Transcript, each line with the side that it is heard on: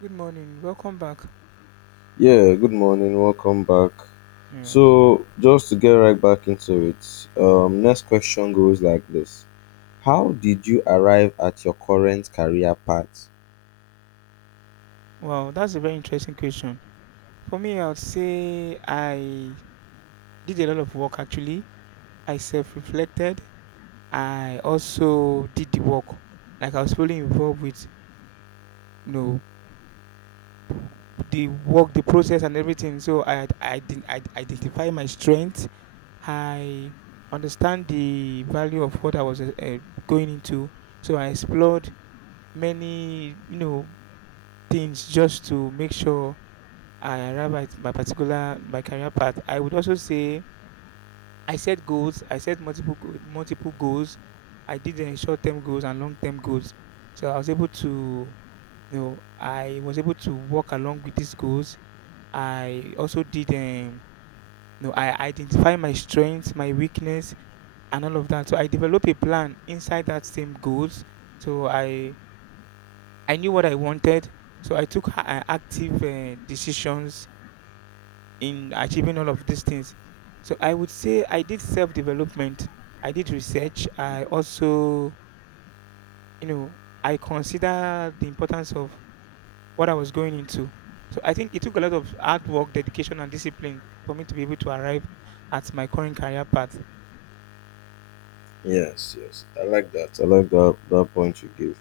right: Good morning. Welcome back.
left: Yeah, good morning. Welcome back.
right: Yeah.
left: So, just to get right back into it, next question goes like this. How did you arrive at your current career path?
right: Wow, that's a very interesting question. For me, I would say I did a lot of work actually. I self reflected. I also did the work. Like I was fully involved with you know the work, the process and everything. So I didn't I identify my strength. I understand the value of what I was going into. So I explored many, you know, things just to make sure I arrive at my career path. I would also say I set goals. I set multiple goals. I did short term goals and long term goals. So I was able to work along with these goals. I also did I identify my strengths, my weakness, and all of that. So I developed a plan inside that same goals. So I knew what I wanted. So I took active decisions in achieving all of these things. So I would say I did self development, I did research, I also, I consider the importance of what I was going into. So I think it took a lot of hard work, dedication, and discipline for me to be able to arrive at my current career path.
left: Yes, yes, I like that. I like that, that point you gave.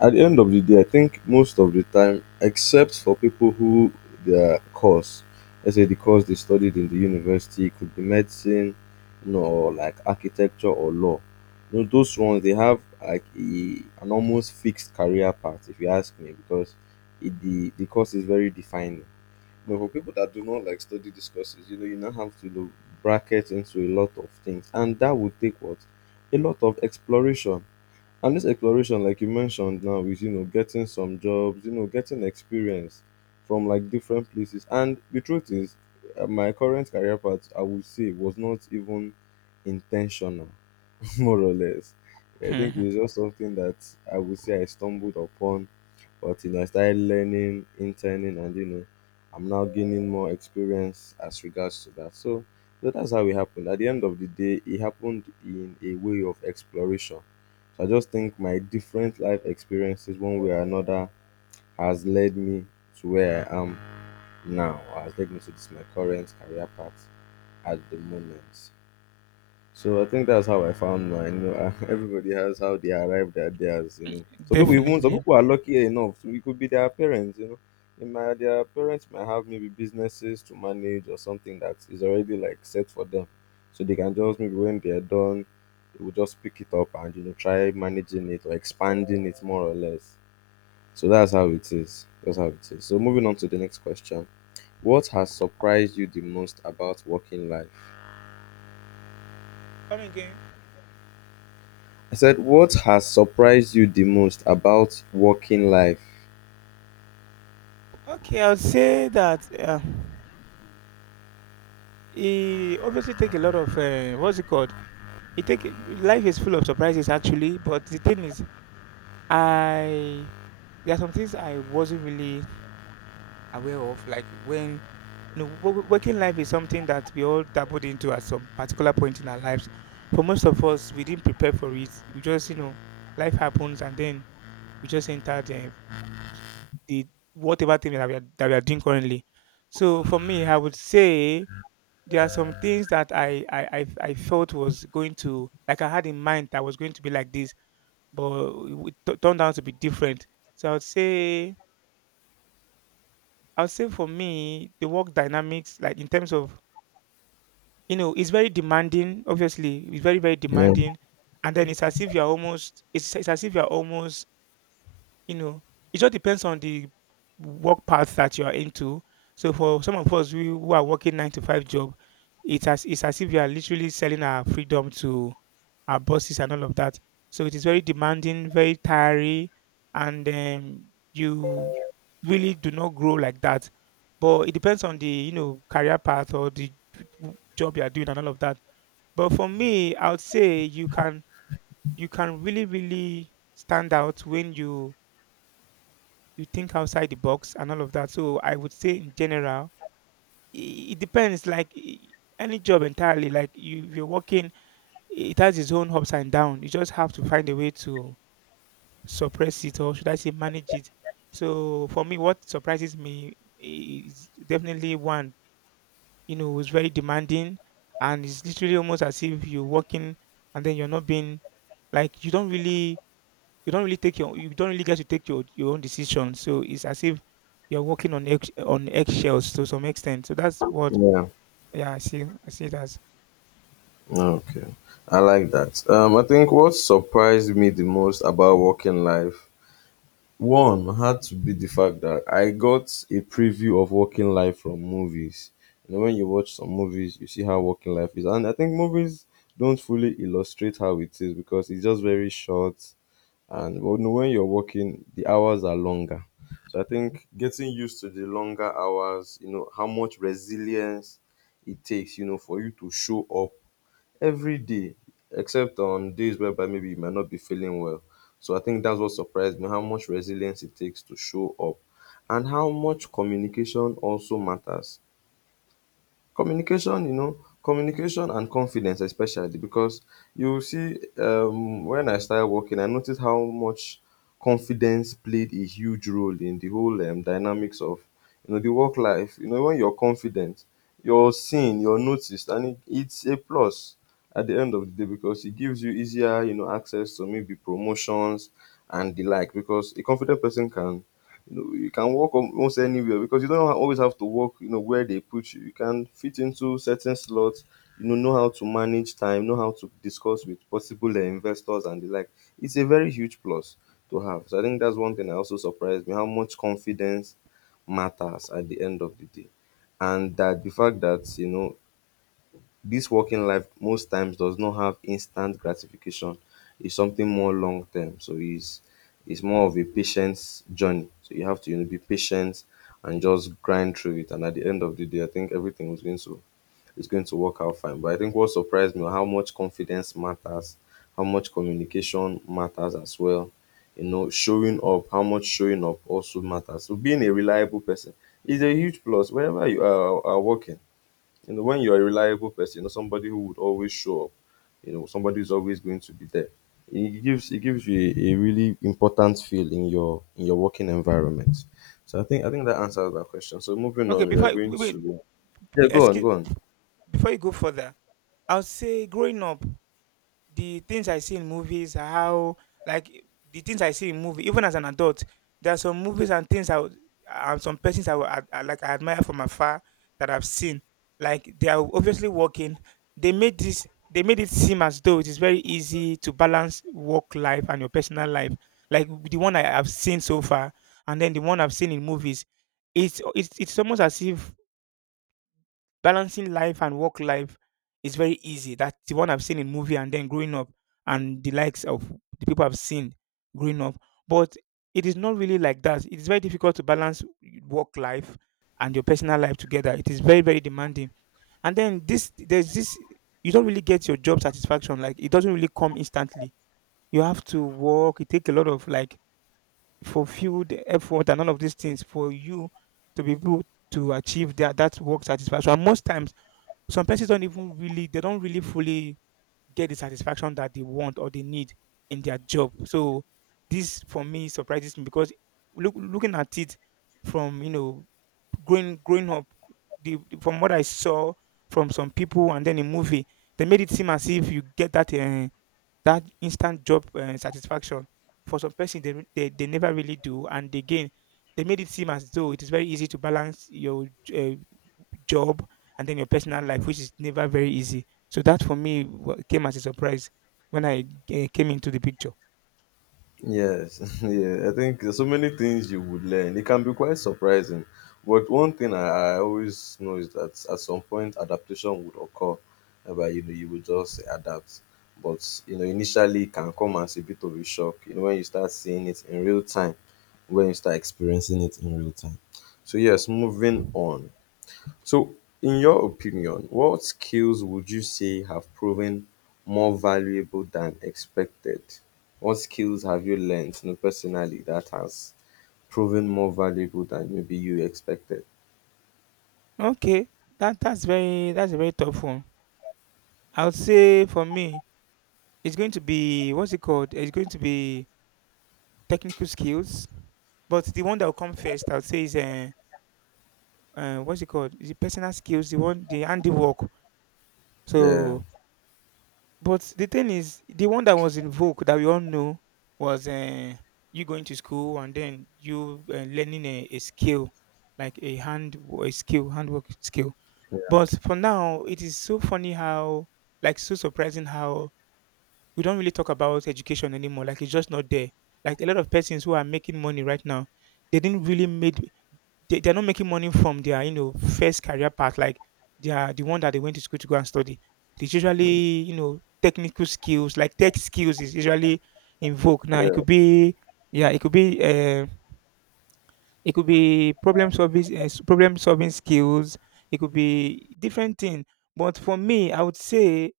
left: At the end of the day, I think most of the time, except for people who their course, let's say the course they studied in the university could be medicine, you know, or like architecture or law. You know, those ones they have like a, an almost fixed career path, if you ask me, because it, the course is very defining. You know, for people that do not like study these courses, you now have to bracket into a lot of things, and that would take what a lot of exploration, and this exploration, like you mentioned now, is getting some jobs, getting experience from like different places. And the truth is, my current career path, I would say, was not even intentional. More or less. I think
right: Mhm.
left: it's just something that I would say I stumbled upon, but until I started learning, interning, and I'm now gaining more experience as regards to that. So, that's how it happened. At the end of the day, it happened in a way of exploration. So I just think my different life experiences, one way or another, has led me to where I am now, or has led me to this my current career path at the moment. So I think that's how I found mine. You know, everybody has how they arrived at theirs. You know, some people, even some
right: Definitely.
left: people are lucky enough. So it could be their parents. You know, their parents might have maybe businesses to manage or something that is already like set for them, so they can just maybe when they are done, they will just pick it up and try managing it or expanding it more or less. So that's how it is. That's how it is. So moving on to the next question. What has surprised you the most about working life?
right: Come again.
left: I said, what has surprised you the most about working life?
right: Okay, I'll say that it obviously take a lot of what's it called? It take Life is full of surprises actually, but the thing is I there are some things I wasn't really aware of, like when working life is something that we all dabbled into at some particular point in our lives. For most of us, we didn't prepare for it. We just life happens, and then we just entered the whatever thing that we are doing currently. So for me, I would say there are some things that I felt was going to like I had in mind that was going to be like this but it turned out to be different. So I would say, I would say for me, the work dynamics, like in terms of, you know, it's very demanding. Obviously, it's very
left: Yeah,
right: demanding, and then it's as if you're almost, you know, it just depends on the work path that you are into. So for some of us who are working nine to five job, it's as if you are literally selling our freedom to our bosses and all of that. So it is very demanding, very tiring, and you really do not grow like that. But it depends on the you know career path or the job you are doing and all of that. But for me, I would say you can really stand out when you think outside the box and all of that. So I would say in general, i- it depends. Any job entirely, like you, if you're working, it has its own ups and downs. You just have to find a way to suppress it or should I say manage it. So for me, what surprises me is definitely one, you know, who's very demanding and it's literally almost as if you're working and then you're not being like you don't really get to take your own decision. So it's as if you're working on eggshells to some extent. So that's what
left: yeah,
right: yeah, I see it as
left: okay. I like that. I think what surprised me the most about working life, one had to be the fact that I got a preview of working life from movies. You know, when you watch some movies, you see how working life is, and I think movies don't fully illustrate how it is because it's just very short. And when you're working, the hours are longer. So I think getting used to the longer hours, how much resilience it takes, for you to show up every day, except on days whereby maybe you might not be feeling well. So I think that's what surprised me, how much resilience it takes to show up and how much communication also matters. Communication, you know, communication and confidence, especially because you see, when I started working, I noticed how much confidence played a huge role in the whole dynamics of, the work life. When you're confident, you're seen, you're noticed, and it's a plus at the end of the day because it gives you easier, access to maybe promotions and the like because a confident person can you know, you can work almost anywhere because you don't always have to work, where they put you. You can fit into certain slots, you know how to manage time, know how to discuss with possible investors and the like. It's a very huge plus to have. So I think that's one thing that also surprised me, how much confidence matters at the end of the day. And that the fact that, this working life most times does not have instant gratification. It's something more long term. So it's more of a patience journey. So you have to be patient and just grind through it. And at the end of the day, I think everything is going to work out fine. But I think what surprised me was how much confidence matters, how much communication matters as well. Showing up, how much showing up also matters. So being a reliable person is a huge plus wherever you are working. When you're a reliable person, somebody who would always show up, somebody who's always going to be there. It gives you a really important feel in your working environment. So I think that answers that question. So moving
right: okay
left: on, we are going
right: wait,
left: to. Yeah,
right: wait
left: go on,
right: excuse
left: go on.
right: before you go further, I'll say growing up. The things I see in movies are how like the things I see in movie, even as an adult, there are some movies and things I would and some persons I I admire from afar that I've seen. Like they are obviously working. They made this they made it seem as though it is very easy to balance work life and your personal life. Like the one I have seen so far and then the one I've seen in movies. It's almost as if balancing life and work life is very easy. That's the one I've seen in movie and then growing up and the likes of the people I've seen growing up. But it is not really like that. It is very difficult to balance work life and your personal life together. It is very, very demanding. And then this there's this you don't really get your job satisfaction. Like it doesn't really come instantly. You have to work, it takes a lot of like fulfilled effort and all of these things for you to be able to achieve that work satisfaction. And most times some persons don't even really they don't really fully get the satisfaction that they want or they need in their job, so this for me surprises me because looking at it from you know growing up from what I saw from some people and then in movie, they made it seem as if you get that that instant job satisfaction. For some person they never really do, and again they made it seem as though it is very easy to balance your uh, job, and then your personal life, which is never very easy. So that for me came as a surprise when I came into the picture.
left: Yes, yeah, I think there's so many things you would learn. It can be quite surprising, but one thing I always know is that at some point adaptation would occur, whereby you know you will just adapt. But you know, initially it can come as a bit of a shock. You know, when you start seeing it in real time, when you start experiencing it in real time. So yes, moving on. So, in your opinion, what skills would you say have proven more valuable than expected? What skills have you learned, you know, personally that has proven more valuable than maybe you expected?
right: Okay, that's very that's a very tough one. I would say for me, it's going to be what's it called? It's going to be technical skills. But the one that will come first, I would say is what's it called? Is it personal skills? The one the handiwork.
left: Yeah,
right: So, but the thing is, the one that was in vogue that we all know was you going to school and then you learning a skill, like a a skill, handwork skill. But for now, it is so funny how, like, so surprising how we don't really talk about education anymore. Like, it's just not there. Like a lot of persons who are making money right now, they didn't really made they, they're not making money from their you know first career path like they are the one that they went to school to go and study. It's usually you know technical skills, like tech skills is usually in vogue now. It
left: yeah,
right: could be yeah, it could be problem solving skills, it could be different thing. But for me I would say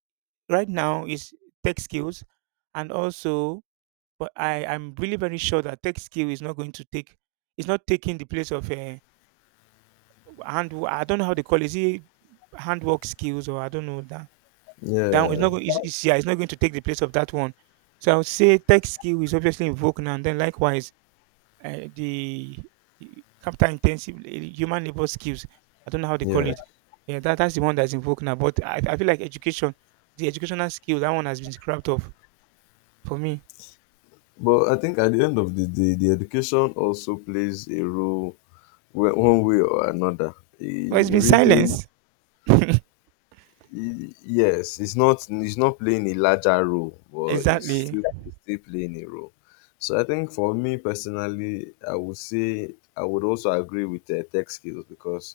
right: right now is tech skills. And also, but I'm really very sure that tech skill is not going to take it's not taking the place of hand, I don't know how they call it. Is it handwork skills or I don't know that down.
left: yeah,
right: It's, yeah, it's not going to take the place of that one. So I would say tech skill is obviously in vogue now and then likewise the eh, capital intensive human labor skills. I don't know how they call
left: yeah.
right: it. Yeah, that's the one that's in vogue now. But I feel like education, the educational skill, that one has been scrapped off for me.
left: But I think at the end of the day, the education also plays a role, one way or another,
right: Well, it's
left: in
right: been
left: reading.
right: silence.
left: Yes, it's not playing a larger role, but it's
right: Exactly.
left: still it's still playing a role. So I think for me personally, I would say I would also agree with tech skills because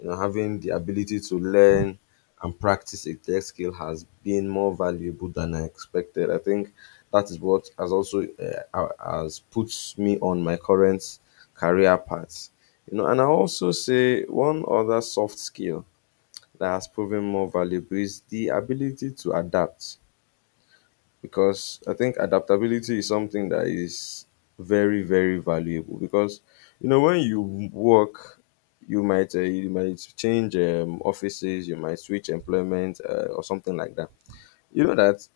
left: having the ability to learn and practice a tech skill has been more valuable than I expected. I think that is what has also has put me on my current career path. And I also say one other soft skill that has proven more valuable is the ability to adapt because I think adaptability is something that is very, very valuable because you know when you work, you might change offices, you might switch employment or something like that, that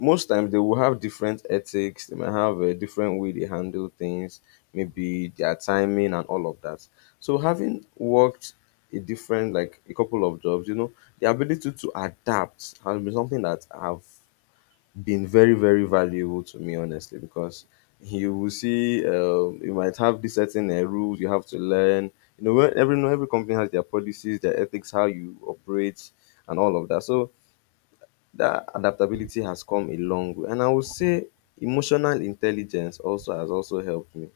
left: most times they will have different ethics, they might have a different way they handle things, maybe their timing and all of that. So having worked a different like a couple of jobs, you know, the ability to adapt has been something that have been very, very valuable to me honestly because you will see you might have these certain rules you have to learn. Where every company has their policies, their ethics, how you operate and all of that. So that adaptability has come a long way. And I would say emotional intelligence also has also helped me,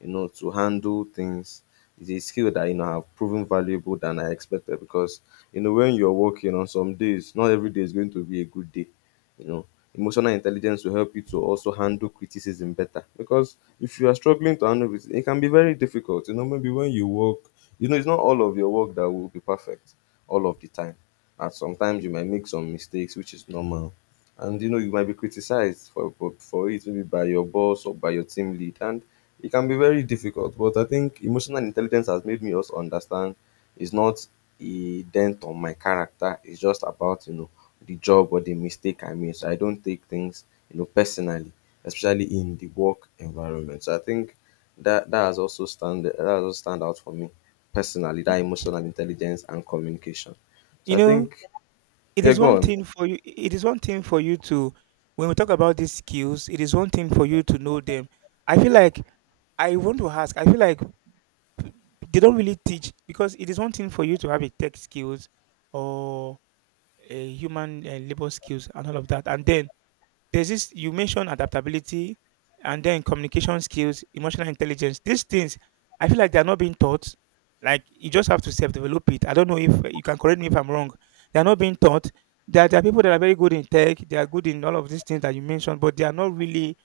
left: to handle things. It's a skill that have proven valuable than I expected because when you're working on some days, not every day is going to be a good day. You know, emotional intelligence will help you to also handle criticism better because if you are struggling to handle it, it can be very difficult. Maybe when you work, it's not all of your work that will be perfect all of the time, and sometimes you might make some mistakes, which is normal, and you might be criticized for it, maybe by your boss or by your team lead, and it can be very difficult, but I think emotional intelligence has made me also understand it's not a dent on my character. It's just about the job or the mistake I made, so I don't take things personally, especially in the work environment. So I think that has also stand out for me personally, that emotional intelligence and communication.
right: You
left: So I
right: know
left: think, yeah, go on.
right: it is one thing for you to when we talk about these skills, it is one thing for you to know them. I feel like I want to ask, I feel like they don't really teach because it is one thing for you to have a tech skills or a human labor skills and all of that. And then there's this, you mentioned adaptability and then communication skills, emotional intelligence. These things I feel like they're not being taught. Like you just have to self-develop it. I don't know if you can correct me if I'm wrong. They're not being taught. There are people that are very good in tech. They are good in all of these things that you mentioned, but they are not really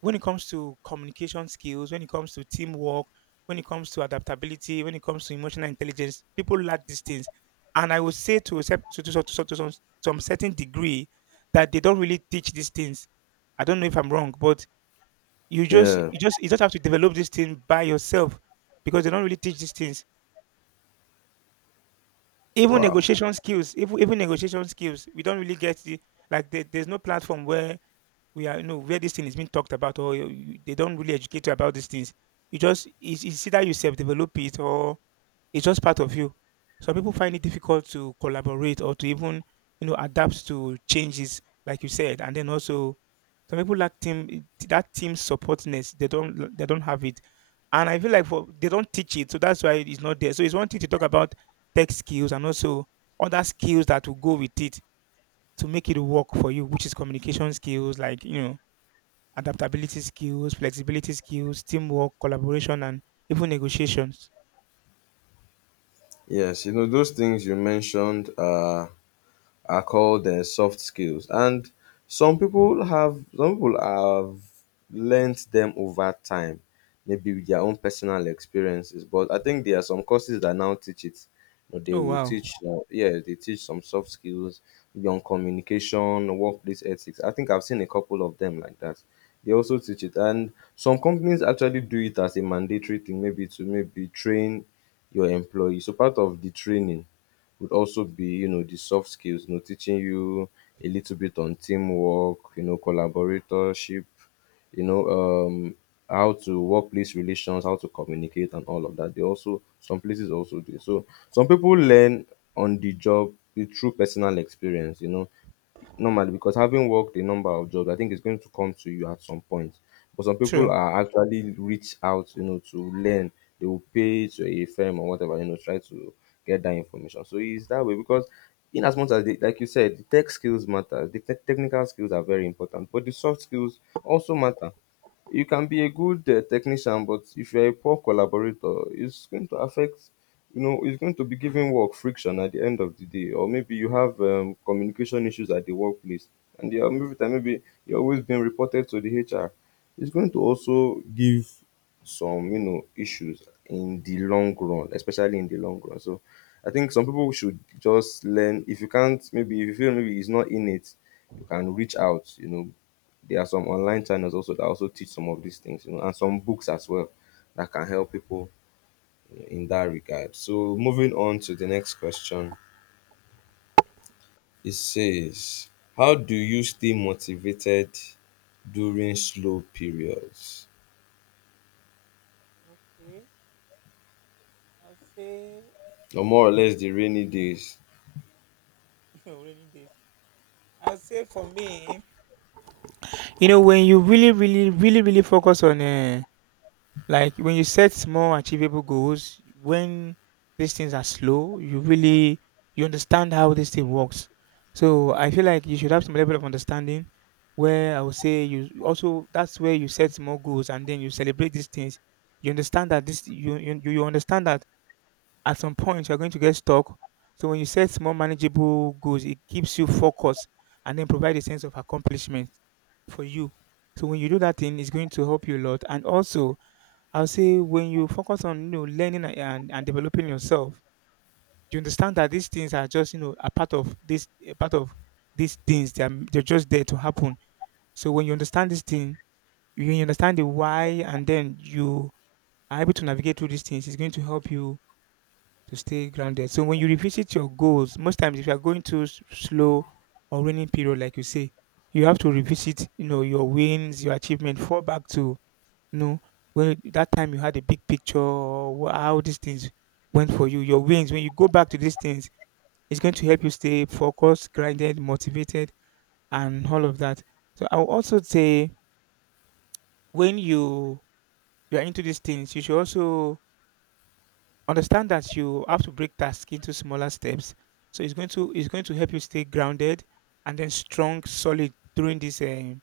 right: when it comes to communication skills, when it comes to teamwork, when it comes to adaptability, when it comes to emotional intelligence, people lack these things. And I would say to, a cert- to some certain degree that they don't really teach these things. I don't know if I'm wrong, but
left: Yeah,
right: you just have to develop this thing by yourself because they don't really teach these things. Even
left: wow.
right: negotiation skills, even negotiation skills, we don't really get the like there's no platform where we are where this thing is being talked about or they don't really educate you about these things. You just it's either you self-develop it or it's just part of you. Some people find it difficult to collaborate or to even adapt to changes like you said, and then also some people lack team supportness. They don't have it. And I feel like for they don't teach it, so that's why it's not there. So it's one thing to talk about tech skills and also other skills that will go with it to make it work for you, which is communication skills, like you know, adaptability skills, flexibility skills, teamwork, collaboration, and even negotiations.
left: Yes, those things you mentioned are called soft skills, and some people have learnt them over time, maybe with their own personal experiences. But I think there are some courses that now teach it. They
right: Oh
left: will
right: wow,
left: teach uh, yeah they teach some soft skills, maybe on communication, workplace ethics. I think I've seen a couple of them like that. They also teach it, and some companies actually do it as a mandatory thing, maybe train your employees. So part of the training would also be, the soft skills, teaching you a little bit on teamwork, collaboratorship, you know um how to workplace relations, how to communicate, and all of that. They also, some places also do. So some people
right: wow.
left: learn on the job, the through personal experience, normally, because, having worked a number of jobs, I think it's going to come to you at some point. But some people
right: True.
left: are actually reach out, to learn. They will pay to a firm or whatever, try to get that information. So it's that way because, in as much as they, like you said, the tech skills matter. The technical skills are very important, but the soft skills also matter. You can be a good technician, but if you're a poor collaborator, it's going to affect. It's going to be giving work friction at the end of the day. Or maybe you have communication issues at the workplace, and you're, maybe you're always being reported to the HR. It's going to also give some, issues in the long run, especially in the long run. So I think some people should just learn. If you can't, maybe if you feel maybe it's not in it, you can reach out. There are some online channels also that also teach some of these things, and some books as well that can help people in that regard. So moving on to the next question, it says, "How do you stay motivated during slow periods?"
right: Okay, I'll say
left: Or more or less the rainy days.
right: rainy days. I'll say for me, you know, when you really focus on like when you set small achievable goals, when these things are slow, you really you understand how this thing works. So I feel like you should have some level of understanding where I would say you also that's where you set small goals and then you celebrate these things. You understand that this you understand that at some point you're going to get stuck. So when you set small manageable goals, it keeps you focused and then provide a sense of accomplishment for you. So when you do that thing, it's going to help you a lot. And also I'll say when you focus on, you know, learning a and developing yourself, you understand that these things are just, you know, a part of these things. They are they're just there to happen. So when you understand this thing, you understand the why and then you are able to navigate through these things, it's going to help you to stay grounded. So when you revisit your goals, most times if you are going through slow or raining period, like you say, you have to revisit, you know, your wins, your achievement, fall back to no, when that time you had a big picture how these things went for you, your wins. When you go back to these things, it's going to help you stay focused, grounded, motivated, and all of that. So I would also say when you are into these things, you should also understand that you have to break tasks into smaller steps. So it's going to help you stay grounded and then strong, solid during this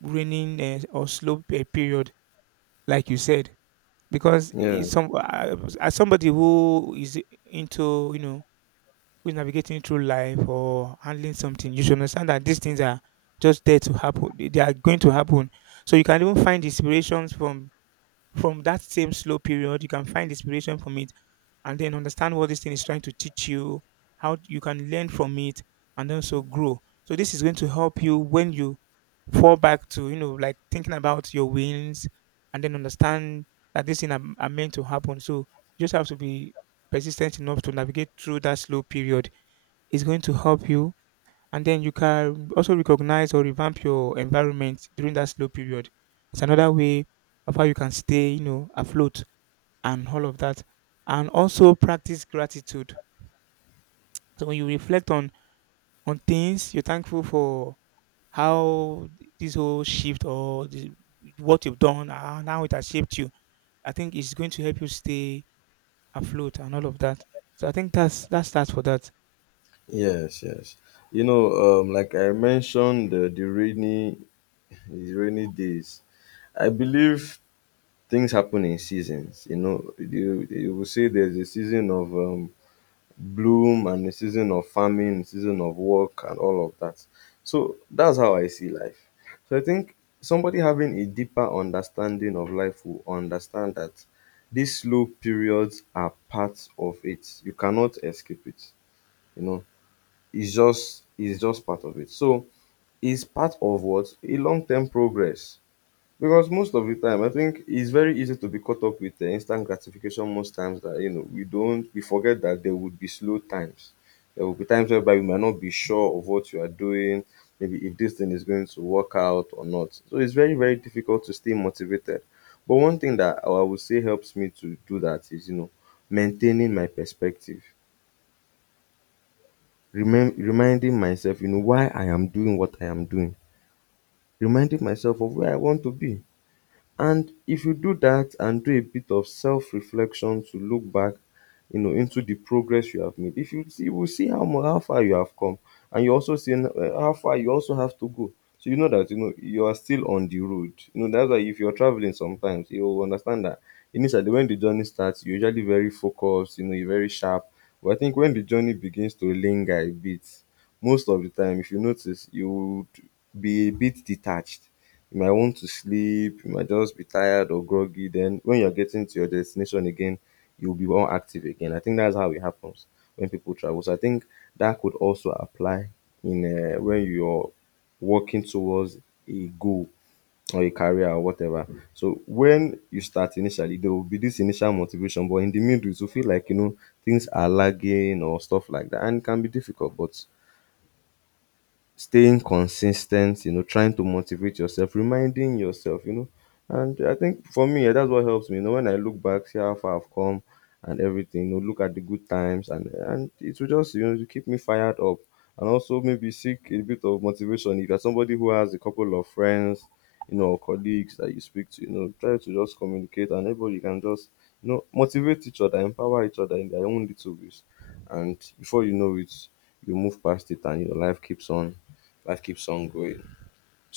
right: raining or slow period, like you said. Because
left: Yeah.
right: it's some as somebody who is into, you know, who is navigating through life or handling something, you should understand that these things are just there to happen. They are going to happen. So you can even find inspirations from that same slow period. You can find inspiration from it and then understand what this thing is trying to teach you, how you can learn from it, and also grow. So this is going to help you when you fall back to, you know, like thinking about your wins, and then understand that this thing are meant to happen. So you just have to be persistent enough to navigate through that slow period. It's going to help you, and then you can also recognize or revamp your environment during that slow period. It's another way of how you can stay, you know, afloat and all of that. And also practice gratitude. So when you reflect on things, you're thankful for how this whole shift or the, what you've done and how it has shaped you. I think it's going to help you stay afloat and all of that. So I think that's that for that.
left: Yes, yes. You know, like I mentioned, the rainy days. I believe things happen in seasons. You will say there's a season of bloom, and the season of farming, the season of work, and all of that. So that's how I see life. So I think somebody having a deeper understanding of life will understand that these slow periods are part of it. You cannot escape it. You know, it's just part of it. So it's part of what? A long-term progress. Because most of the time, I think it's very easy to be caught up with the instant gratification most times that, we don't, we forget that there would be slow times. There will be times whereby you might not be sure of what you are doing, maybe if this thing is going to work out or not. So it's very, very difficult to stay motivated. But one thing that I would say helps me to do that is, maintaining my perspective. Reminding myself, why I am doing what I am doing. Reminding myself of where I want to be. And if you do that and do a bit of self-reflection to look back, into the progress you have made, if you see, you will see how far you have come, and you also see how far you also have to go. So you know that you know you are still on the road. You know that's why if you're traveling, sometimes you will understand that initially when the journey starts, you're usually very focused. You're very sharp. But I think when the journey begins to linger a bit, most of the time, if you notice, you would be a bit detached. You might want to sleep, you might just be tired or groggy. Then when you're getting to your destination again, you'll be more active again. I think that's how it happens when people travel. So I think that could also apply, in when you're working towards a goal or a career or whatever. So when you start initially, there will be this initial motivation, but in the middle, you feel like, things are lagging or stuff like that, and it can be difficult. But staying consistent, trying to motivate yourself, reminding yourself, And I think for me, yeah, that's what helps me. When I look back, see how far I've come and everything, look at the good times, and it will just, to keep me fired up. And also maybe seek a bit of motivation. If you're somebody who has a couple of friends, or colleagues that you speak to, try to just communicate, and everybody can just, motivate each other, empower each other in their own little ways, and before you know it, you move past it, and your life keeps on going.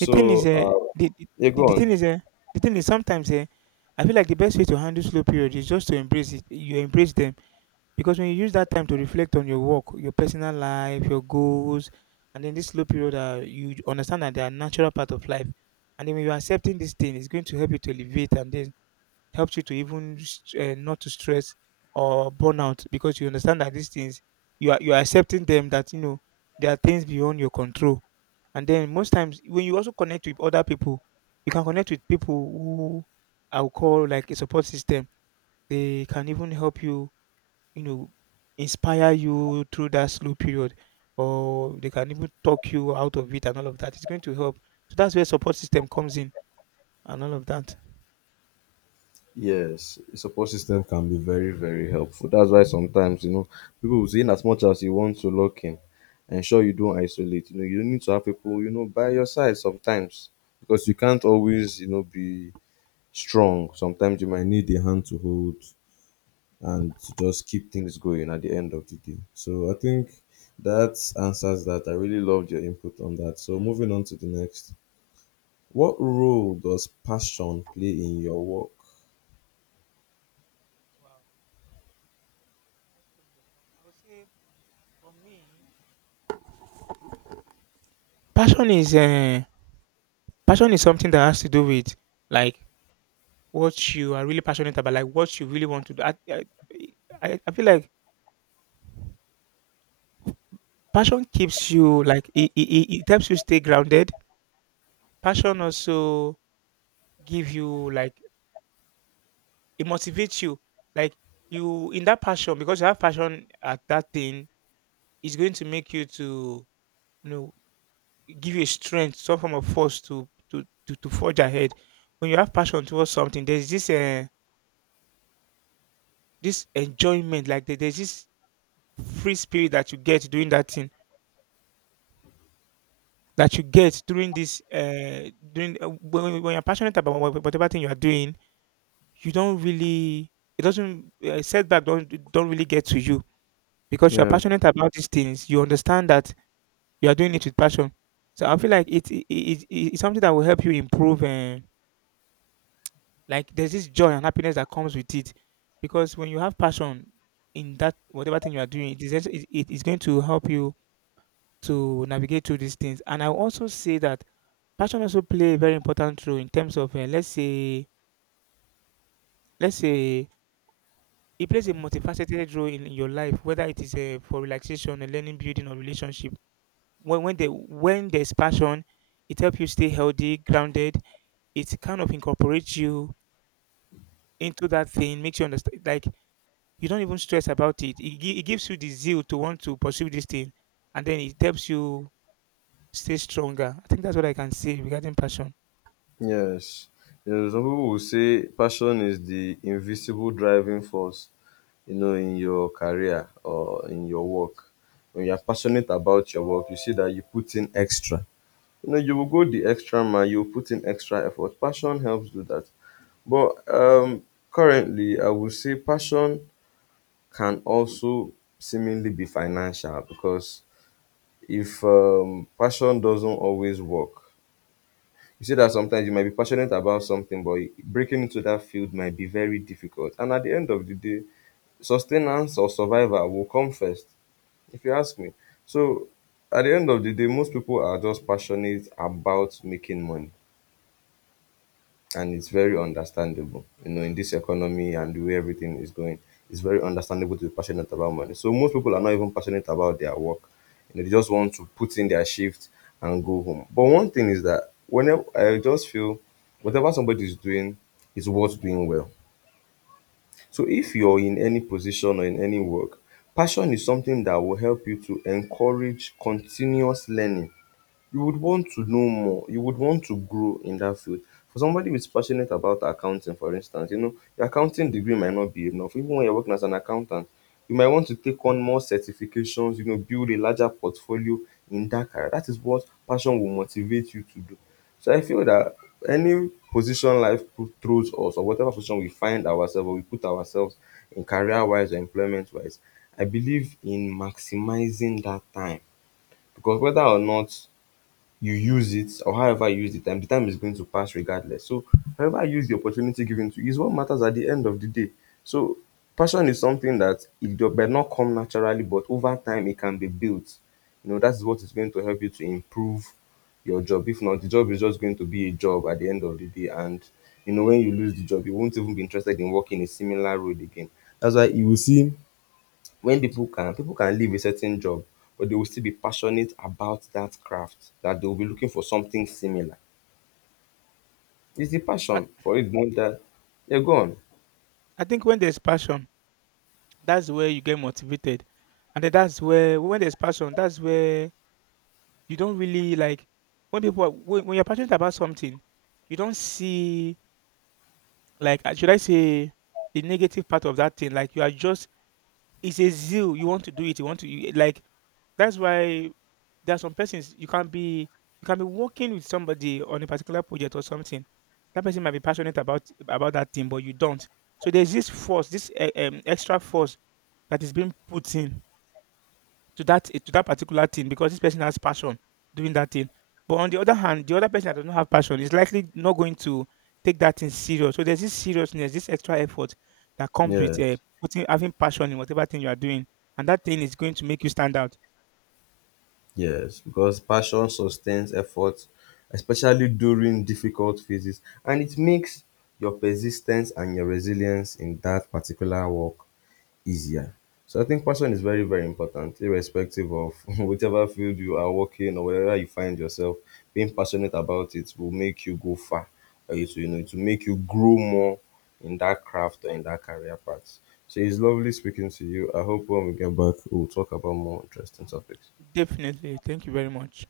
right: The thing is, uh, the,
left: yeah,
right: the
left: go
right: the thing
left: on.
right: is, the thing is sometimes, I feel like the best way to handle slow period is just to embrace it. You embrace them. Because when you use that time to reflect on your work, your personal life, your goals, and then this slow period, you understand that they are natural part of life. And then when you're accepting this thing, it's going to help you to elevate and then helps you to even not to stress or burn out because you understand that these things, you are accepting them that, you know, there are things beyond your control. And then most times when you also connect with other people, you can connect with people who I'll call like a support system. They can even help you, you know, inspire you through that slow period, or they can even talk you out of it and all of that. It's going to help. So that's where support system comes in and all of that.
left: Yes, support system can be very very helpful. That's why sometimes, people will say, in as much as you want to lock in, ensure you don't isolate, you need to have people, by your side sometimes, because you can't always, be strong. Sometimes you might need a hand to hold and to just keep things going at the end of the day. So I think that answers that. I really loved your input on that. So moving on to the next. What role does passion play in your work?
right: Wow. What shows your passion? I would say for me, passion is passion is something that has to do with like what you are really passionate about, like what you really want to do. I feel like passion keeps you like it helps you stay grounded. Passion also give you like it motivates you. Like you in that passion, because you have passion at that thing, it's going to make you to, you know, give you strength, some form of force to forge ahead. When you have passion towards something, there's this this enjoyment, like there's this free spirit that you get doing that thing that you get during this during when you're passionate about whatever thing you are doing, you don't really it doesn't setback don't really get to you because you're
left: Yeah,
right: passionate about these things. You understand that you are doing it with passion. So I feel like it's it, it, it, it's something that will help you improve. And like there's this joy and happiness that comes with it, because when you have passion in that whatever thing you are doing, it is going to help you to navigate through these things. And I will also say that passion also play a very important role in terms of, let's say it plays a multifaceted role in your life, whether it is for relaxation, learning, building, or relationship. When there when there's passion, it helps you stay healthy, grounded. It kind of incorporates you into that thing, makes you understand. Like you don't even stress about it. It gives you the zeal to want to pursue this thing, and then it helps you stay stronger. I think that's what I can say regarding passion.
left: yes. Some people will say passion is the invisible driving force, in your career or in your work. When you're passionate about your work, you see that you put in extra. You will go the extra mile, you put in extra effort. Passion helps do that. But currently, I would say passion can also seemingly be financial, because if, passion doesn't always work, you see that sometimes you might be passionate about something, but breaking into that field might be very difficult. And at the end of the day, sustenance or survival will come first, if you ask me. So at the end of the day, most people are just passionate about making money, and it's very understandable, in this economy and the way everything is going. It's very understandable to be passionate about money. So most people are not even passionate about their work. They just want to put in their shift and go home. But one thing is that whenever I just feel whatever somebody is doing is worth doing well. So if you're in any position or in any work, passion is something that will help you to encourage continuous learning. You would want to know more, you would want to grow in that field. For somebody who's passionate about accounting, for instance, your accounting degree might not be enough even when you're working as an accountant. You might want to take on more certifications, build a larger portfolio in that career. That is what passion will motivate you to do. So I feel that any position life put throws us, or whatever position we find ourselves or we put ourselves in, career wise or employment wise I believe in maximizing that time, because whether or not you use it, or however you use the time is going to pass regardless. So, however you use the opportunity given to you is what matters at the end of the day. So, passion is something that it may not come naturally, but over time it can be built. That's what is going to help you to improve your job. If not, the job is just going to be a job at the end of the day. And, when you lose the job, you won't even be interested in working a similar road again. That's why you will see, when people can leave a certain job, but they will still be passionate about that craft, that they will be looking for something similar. It's the
right: I,
left: passion for it, not that. Yeah, go on.
right: I think when there's passion, that's where you get motivated, and then that's where when there's passion, that's where you don't really like when when you're passionate about something, you don't see like, should I say the negative part of that thing? Like, you are just it's a zeal. You want to do it. You want to you, like. That's why there are some persons you can be working with somebody on a particular project or something. That person might be passionate about that thing, but you don't. So there's this force, this extra force that is being put in to that particular thing because this person has passion doing that thing. But on the other hand, the other person that does not have passion is likely not going to take that thing serious. So there's this seriousness, this extra effort that comes with
left: Yes,
right: putting having passion in whatever thing you are doing, and that thing is going to make you stand out.
left: yes, because passion sustains effort, especially during difficult phases, and it makes your persistence and your resilience in that particular work easier. So I think passion is very, very important, irrespective of whichever field you are working or wherever you find yourself. Being passionate about it will make you go far, or it will make you grow more in that craft or in that career path. So it's lovely speaking to you. I hope when we get back, we'll talk about more interesting topics.
right: Definitely. Thank you very much.